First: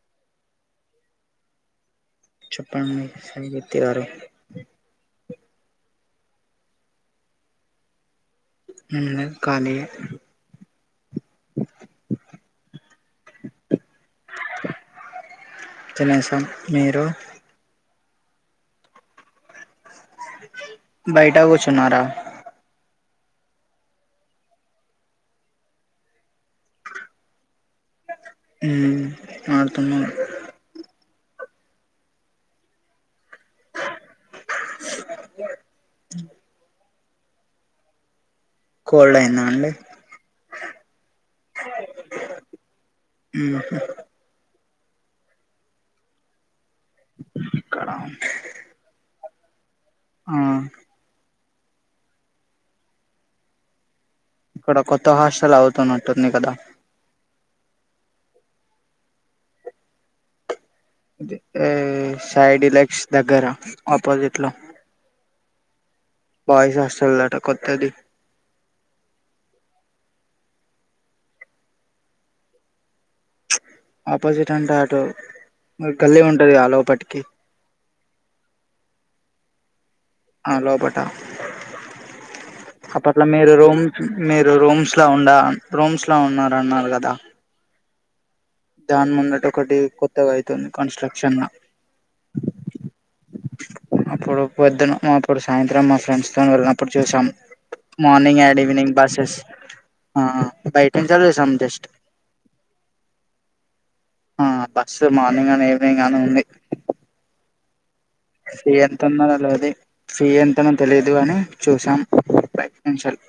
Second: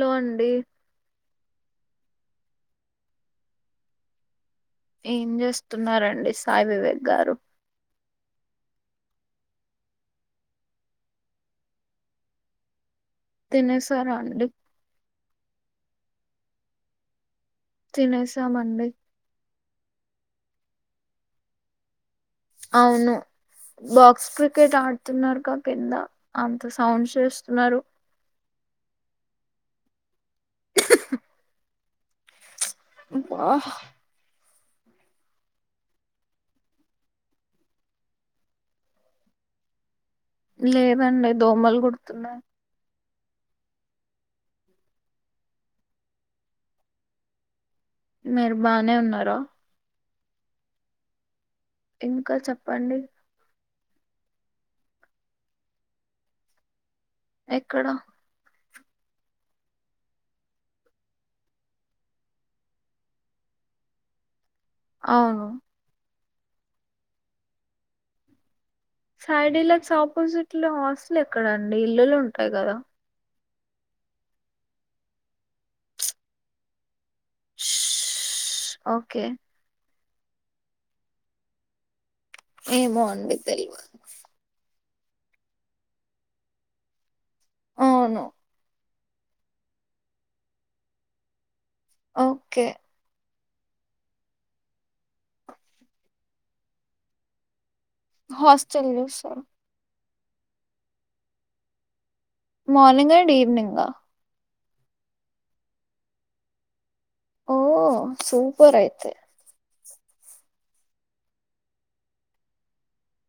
లో అండి చెప్పండి సంగీత గారు ఏం చేస్తున్నారండి సాయి వివేక్ గారు నేను కాలిఎ తినేసారా అండి తినీసం మీరు తినేసా మండి బయటా కూర్చున్నారా అవును బాక్స్ క్రికెట్ ఆడుతున్నారుగా కింద అంత సడ్స్ చేస్తున్నారు ఉ ఆడుతున్నారు హ హా వా అ కోల్డ్ అయిందా అండి లేదండి దోమలు కుడుతున్నాయి ఉహు [inaudible] మీరు బానే ఉన్నారా ఆ ఇంకా చెప్పండి ఇక్కడ కొత్త హాస్టల్ అవుతున్నట్టుంది కదా ఎక్కడ ఎ ఏ సైడ్ డిలక్స్ దగ్గర ఆపోజిట్ లో అవును బయిస్ హాస్టల్ లట కొత్తది సైడ్ డీలాక్స్ ఆపోజిట్ లో హాస్టల్ ఎక్కడ అండి ఇల్లులు ఉంటాయి కదా ఆపోజిట్ అంటే అటు గల్లీ ఉంటది గా ఆ లోపటికి ఉష్ ఓకే ఆ లోపట ఏమో ఆపట్ల అండి మీరు రూమ్ తెల్వదు మీరు రూమ్స్ రౌండ్ రూమ్స్ లో ఉన్నారన్నారు కదా అవును దాని మున్నటి ఒకటి కొత్తగా అయితుంది కన్స్ట్రక్షన్ లా ఓకే అప్పుడు పొద్దున అప్పుడు సాయంత్రం మా ఫ్రెండ్స్ తో వెళ్ళినప్పుడు చూసాం morning and hostel evening buses చూసారు ఆ బయటి నుండి చూసాం just morning and evening ఆ బస్సు మార్నింగ్ అని ఈవినింగ్ అని ఉంది ఓ సూపర్ ఎంత అయితే ఉన్న లాఅదే ఫీ ఎంతనో తెలీదు గాని చూసాం భయట్నీంచాలి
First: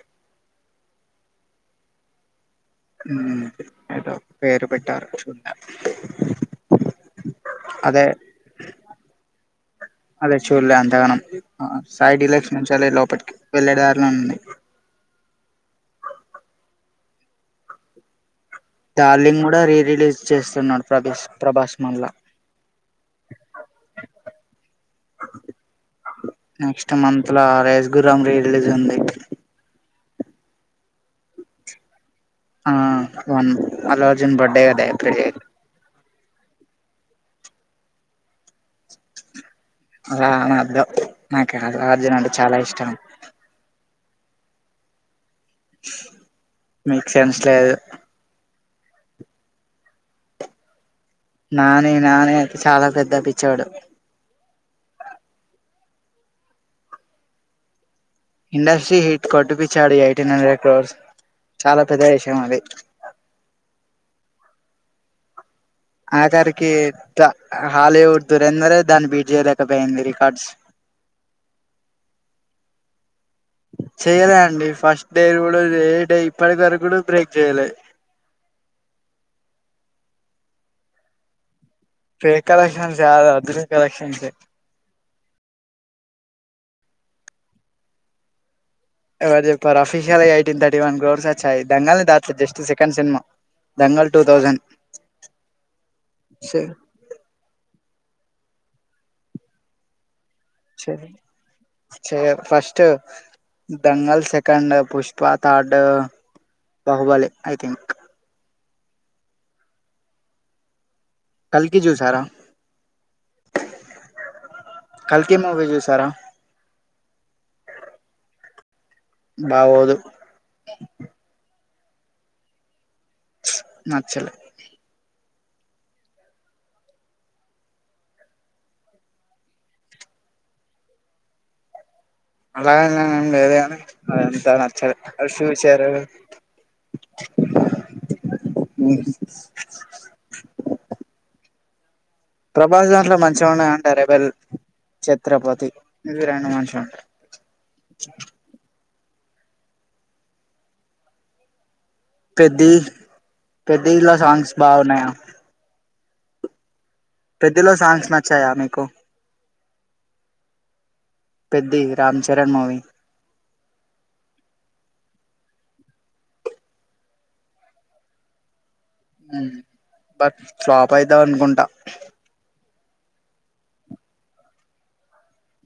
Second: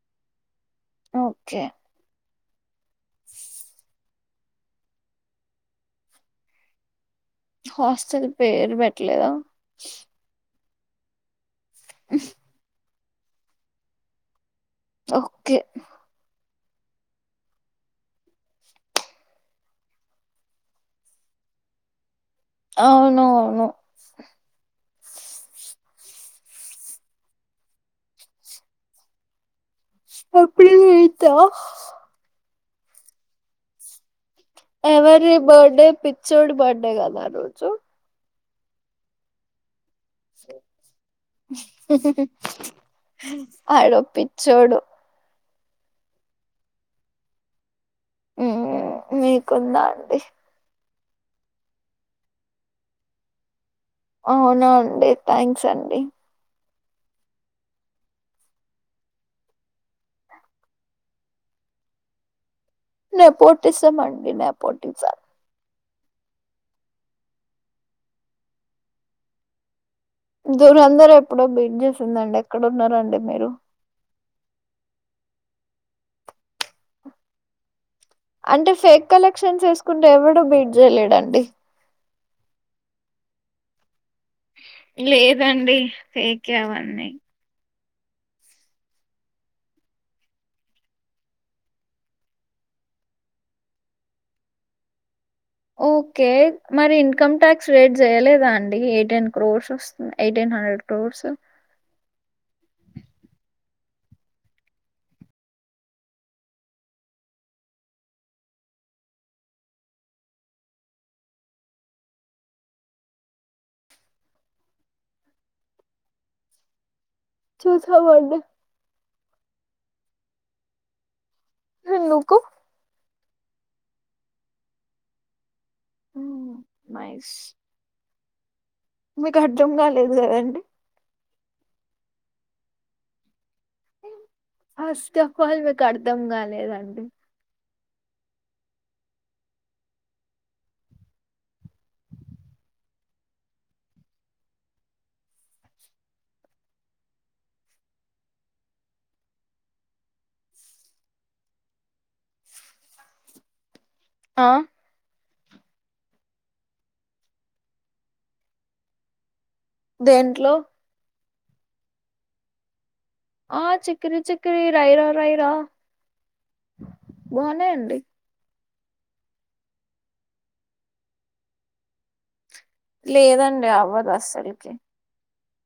ఓకే ఉమ్ ఏదో పేరు పెట్టారు చూ [unintelligible] హాస్టల్ పేరు పెట్టలేదా చూల్లే అంతగానం అ సైడ్ ఢిలక్స్ ఉంచాలే లో ప్ ఇప్పట్ వెళ్ళే దారిలో ఉన్నాయ్ ఓకే డార్లింగ్ కూడా రీ రిలీజ్ చేస్తున్నాడు ప్రభస్ ప్రభాస్ మళ్ళా అవునవును నెక్స్ట్ మంత్ లా రేజ్ గుర్రం రీ రిలీజ్ ఉంది ఏప్ రల్ ఏయితా ఆ వన్ అలా ఎవరి బర్డే పిత్ చోడు బర్డె గద ఆ రోజు అలా అన్నోదు నాకు అర్జున్ అంటే చాలా ఇష్టం చోడు మీకు సెన్స్ లేదు ఉమ్మ్ మీకుందా అండి నాని నాని అయితే చాలా పెద్ద పిచ్చోడు అవునా అండి థాంక్స్ అండి ఇండస్ట్రీ హిట్ కొట్టిపిచ్చాడు ఎయిటీన్ హండ్రెడ్ ఎక్రోర్స్ చాలా పెద్ద విషయం అది నెపోటిసమ్ మండి నెపోటిజం ఆఖరికి ట హాలీవుడ్ దురెందరే దాన్ని బీడ్ చేయలేకపోయిందిరి దురందర్ ఎప్పుడో బీట్ చేసిందండి ఎక్కడ ఉన్నరండి మీరు చేయలే అండి ఫస్ట్ డే ఏ టై ఇప్పడి వరకు కూడా బ్రేక్ చేయాలే అంటే ఫేక్ కలెక్షన్ ఎసుకుంటే ఎవడు బీట్ చేయలేడండి ఫేక్ కలెక్షన్స్ కాదు అద ఒరిజిన్కలెక్షన్స్ ఎ లేదండి ఫేకె అవన్నీ ఎవరు చెప్పారు official eighteen thirty one crores వచ్చాయి దంగల్ని దాట్తుదు just second cinema Dangal two thousand okay మరి ఇన్కమ్ ట్యాక్స్ రేట్ చేయలేదా అం ఎయిటిన్ క్రోర్స్ వస్తున్నాయి say first Dangal second Pushpa third Baahubali I think కల్కి చూసారా కల్కి మూవీ చూసారా చూసా మండి బాగొదు ఎందుకు నచ్చలే ఉమ్ మైస్ మీకు అర్థం కాలేదు కదండి అలా [unintelligible] లేదే అదంతా నచ్చలే ఫస్ట్ అవి ఆఫ్ ఆల్ మీకు సూచరు అర్థం కాలేదండి ఉమ్ ప్రభాస్ దాంట్లో మంచిగా ఉన్నాయి అంట రెబల్ ఛత్రపతి ఇవి రెండు మంచిగా ఉంటాయి పెద్ది పెద్ది లా ఆ సాంగ్స్ బాగున్నాయా పెద్ది లో సాంగ్స్ నచ్చాయా మీకు దేంట్లో పెద్ది రామ్ చరణ్ మూవీ ఆ చిక్కిరి చిక్కిరి రైరా రైరా బాగున్నయండి ఉమ్ బట్ ఫ్లాప్ అయితా అనుకుంటా లేదండి అవ్వదు అస్సలకి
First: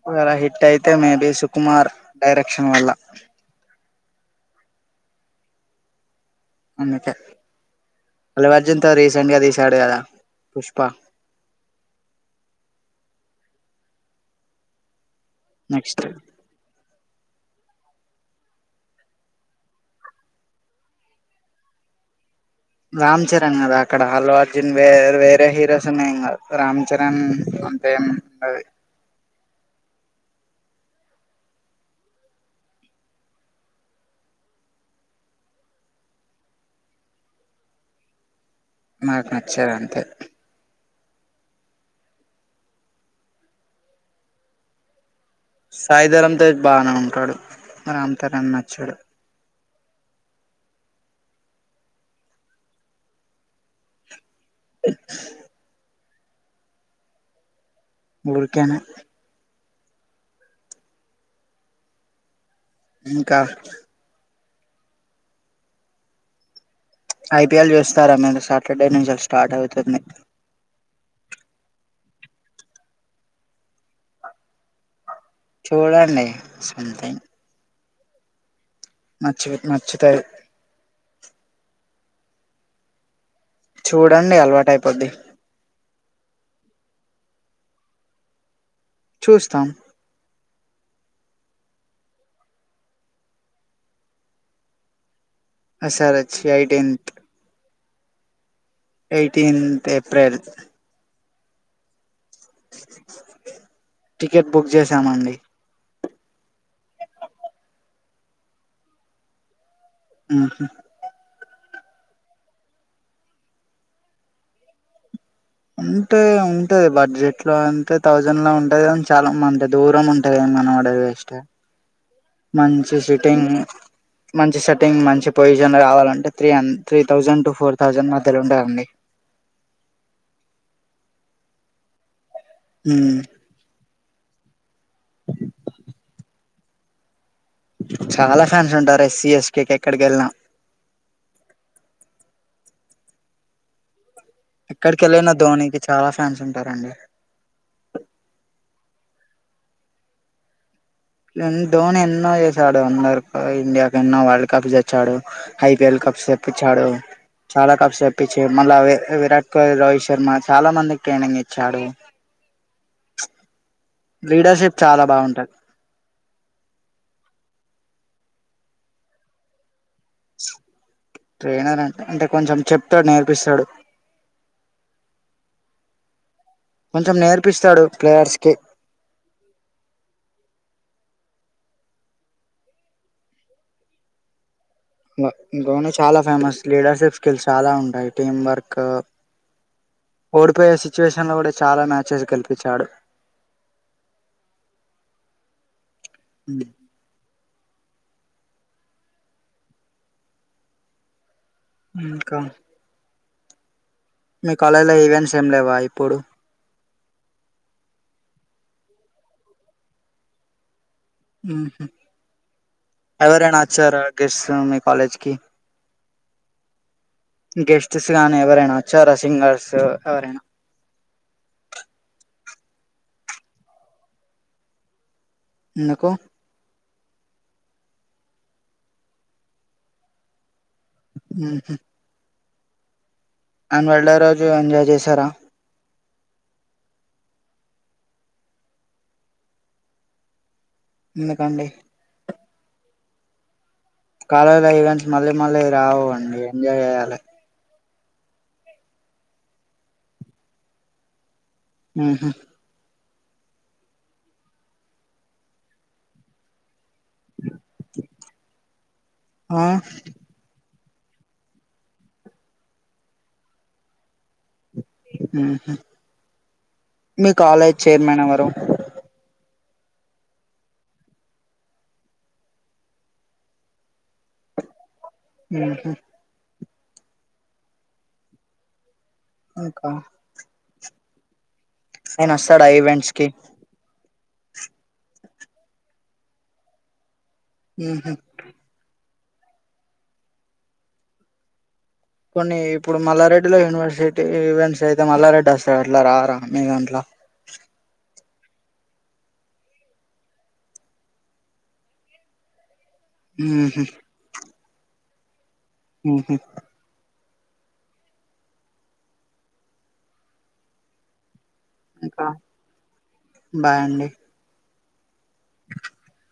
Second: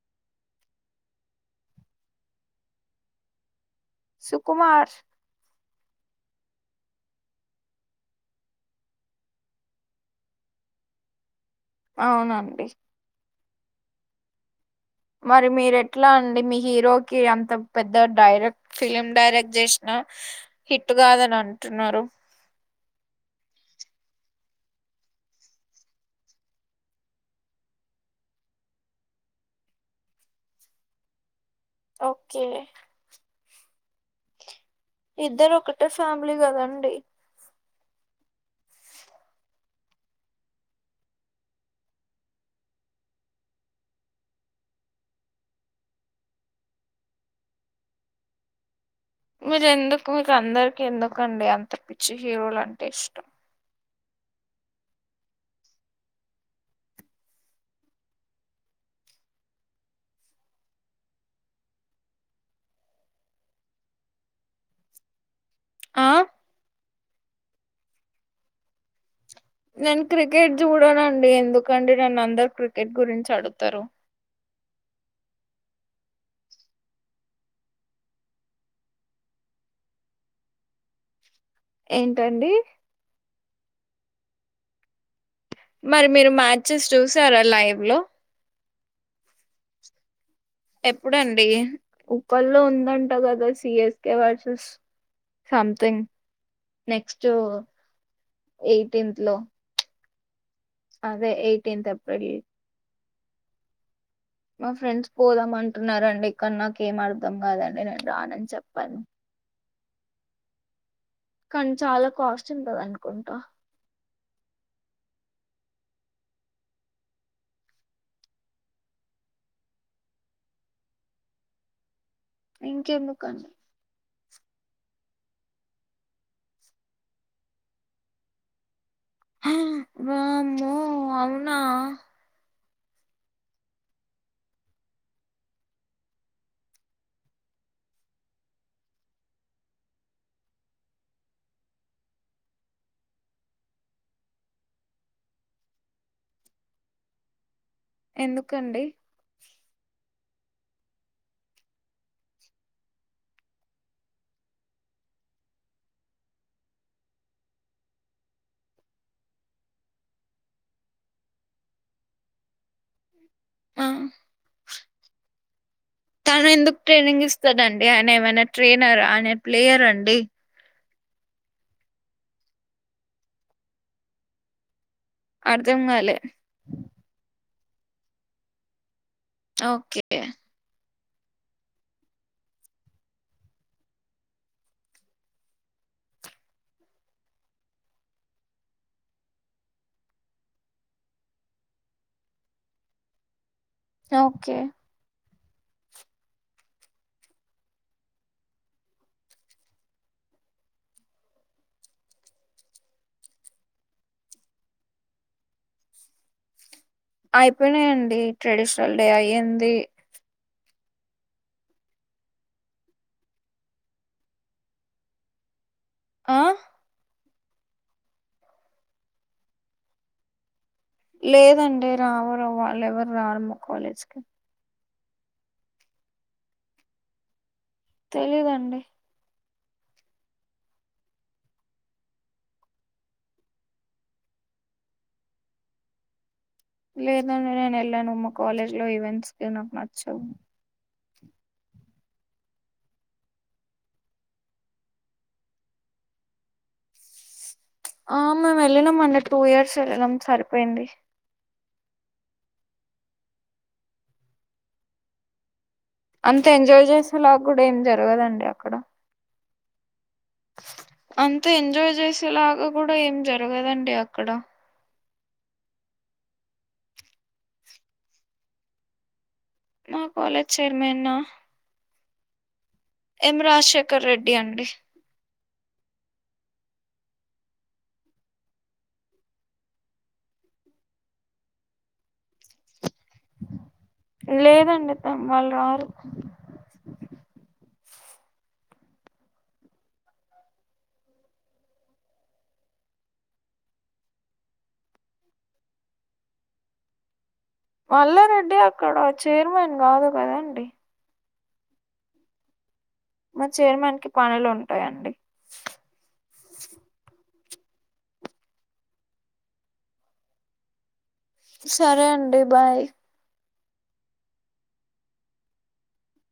ఒకేలా హిట్ అయితే మేబి సుకుమార్ డైరెక్షన్ వల్ల సుకుమార్ అందుకే అల్లు అర్జున్తో రీసెంట్ గా తీసాడు కదా పుష్ప అవునండి మరి మీరు నెక్స్ట్ ఎట్లా అండి మీ హీరో కె అంత పెద్ద డైరెక్ట్ ఫిలిమ్ డైరెక్ట్ చేసిన హిట్ కాదని అంటున్నారు రామ్ చరణ్ కదా అక్కడ అల్లు అర్జున్ వేర్ వేరే హీరోస్ ఉన్నాయి కదా రామ్ చరణ్ అంతే ఏం ఉండది ఓకే ఇద్దరు ఒకటే ఫ్యామిలీ కదండి? నాకు నచ్చదంతే. సాయిధరమ్ తేజ్ బానే ఉంటాడు, మరి అంత నాక్ నచ్చడు. మీరెందుకు? మీకు అందరికి ఎందుకండి అంత పిచ్చి హీరోలు అంటే ఇష్టం? ఊర్కెనే. ఇంకా? ఆ? ఐ పీ ఎల్ చూస్తారా మీరు? సాటర్డే నుంచ స్ నేన్ క్రికెట్ చూడనండి, ఎన్ ఎందుకండి నన్ను అందరు క్రికెట్ గురించి అడుగుతరు? చూడండి సంథింగ్. నచ్చివి నచ్చుతరు. ఏంటండి? చూడండి, అలవాటయిపోద్ది. మరి మీరు మ్యాచెస్ చూసారా లైవ్ లో? చూస్తాం. ఎప్పుడండి? ఉప్పల్లో ఉందంట కదా C S K versus S something R H, eighteenth. Next eighteenth లో ఎయిటిన్త్ ఫ్రైడే తొని అదే, ఎయిటీన్త్ ఎప్రిల్ ఏ టికెట్ మా బుక్ ఫ్రెండ్స్ చేసామండి పోదామంటున్నారన్ డెక్కడ్ నాకేం అర్ధం కాదండి, నేన్ రానని చెప్పాను. ఆహ కనీ చాలా కాస్ట్ ఉంటదనుకుంటా. ఉంటే ఉంటది బడ్జెట్ లో అంటే, థౌజండ్ లో ఉంటది కని చాలా మం దూరం ఉంటంది మనం ఆడ పోయి వెస్టే. మంచి ఇంకెందుకండి సిట్టింగ్ మంచి సెట్టింగ్, మంచి పొజిషన్ల రావాలంటే త్రీ హన్ three thousand to four thousand మధ్యలో ఉంటదా అండి? హా వామ్మో, అవునా? హ్మ్ చాలా ఫ్యాన్స్ ఉంటారు ఎస్సీ ఎస్ కే ఎక్కడికి ఎళ్ళినా? ఎక్కడికి వెళ్ళిన ధోనికి చాలా ఫ్యాన్స్ ఉంటారండి. ఎందుకండి? నేన్ ధోని ఎన్నో చేసాడు అందర్ ఇండియాకి ఎన్నో వరల్డ్ కప్స్ తెచ్చాడు, ఐపిఎల్ కప్స్ తెప్పిచ్చాడు, చాలా కప్స్ తెప్పిచ్చి మళ్ళా వి విరాట్ కోహ్లీ, రోహిత్ శర్మ చాలా మందికి ట్రైనింగ్ ఇచ్చాడు. ఉ లీడర్షిప్ చాలా బాగుంటది తను ఎందుకు ట్రైనింగ్ ఇస్తాడండి? ఆయన ఏమైనా ట్రైనరా? ఆయన ప్లేయర్ అండి. డి ట్రైనర్ అం అంటే కొంచెం చెప్తడు, నేర్పిస్తాడు. అర్దంగాలే? కొంచెం నేర్పిస్తడు ప్లేయర్స్ కి. ఓకే గా ధోనీ చాలా ఫేమస్, లీడర్షిప్ స్కిల్స్ చాలా ఉంటాయి. టీం వర్క్, ఓడిపోయే సిచ్యువేషన్ లో కూడా చాలా మ్యాచెస్ గెలిపిచాడు. ఓకే ఉమ్ ఇంకా మీ కాలేజ్ లో ఈవెంట్స్ ఏం లేవా ఇప్పుడు అయిపోనాయండి ట్రెడిషనల్ డే అయ్యింది ఎవరైనా వచ్చారా గెస్తు మీ కాలేజ్కి ఆ గెస్ట్స్ గానీ ఎవరైనా వచ్చారా సింగర్స్ ఎవరైనా లేదండి రావరు వాళ్ళు ఎవరు రారు మా కాలేజ్కి నకు తెలీదండి హ అన వెళ్ళ రోజు ఎంజాయ్ చేశారా లేదంటడి నేను వెళ్ళ ను మా కాలేజీలో ఈవెంట్స్కి నాకు నచ్చవు నిందు కదండి కాలేజీ లో ఈవెంట్స్ మళ్ళీ మళ్ళీ రావు అండి ఎంజాయ్ చేయాలి ఆ మేము వెళ్ళినాం అంటే టూ ఇయర్స్ వెళ్ళినాం సరిపోయింది హహా అంత ఎంజాయ్ చేసేలా కూడా ఏం జరగదండి అక్కడ ఆ అంతా ఎంజాయ్ చేసేలాగా కూడా ఏం జరగదండి అక్కడ మీ కాలేజ్ చైర్మన్ ఎవరు మా కాలేజ్ చైర్మ నా ఎమ రాశ ఆక్క రెడి అండి ఉహు ఇంకా ఏన్స్తాడా ఈవెంట్స్ ఓకే లేదండి త వాళ్ళు రారు హహ కొన్ని ఇప్పుడు మల్లారెడ్డిలో యూనివర్సిటీ ఈవెంట్స్ అయితే మల్లారెడ్డి వస్తారు అట్లా రారా మీదంట్లా మల్లారెడ్డి అక్కడ చైర్మన్ కాదు కదాండి మా ఉహు చైర్మన్ కి పణలో ఉ ఉంటాయండి ఉహు సరే ఇంకా అండి బాయ్ బాయ్ అండి ఆ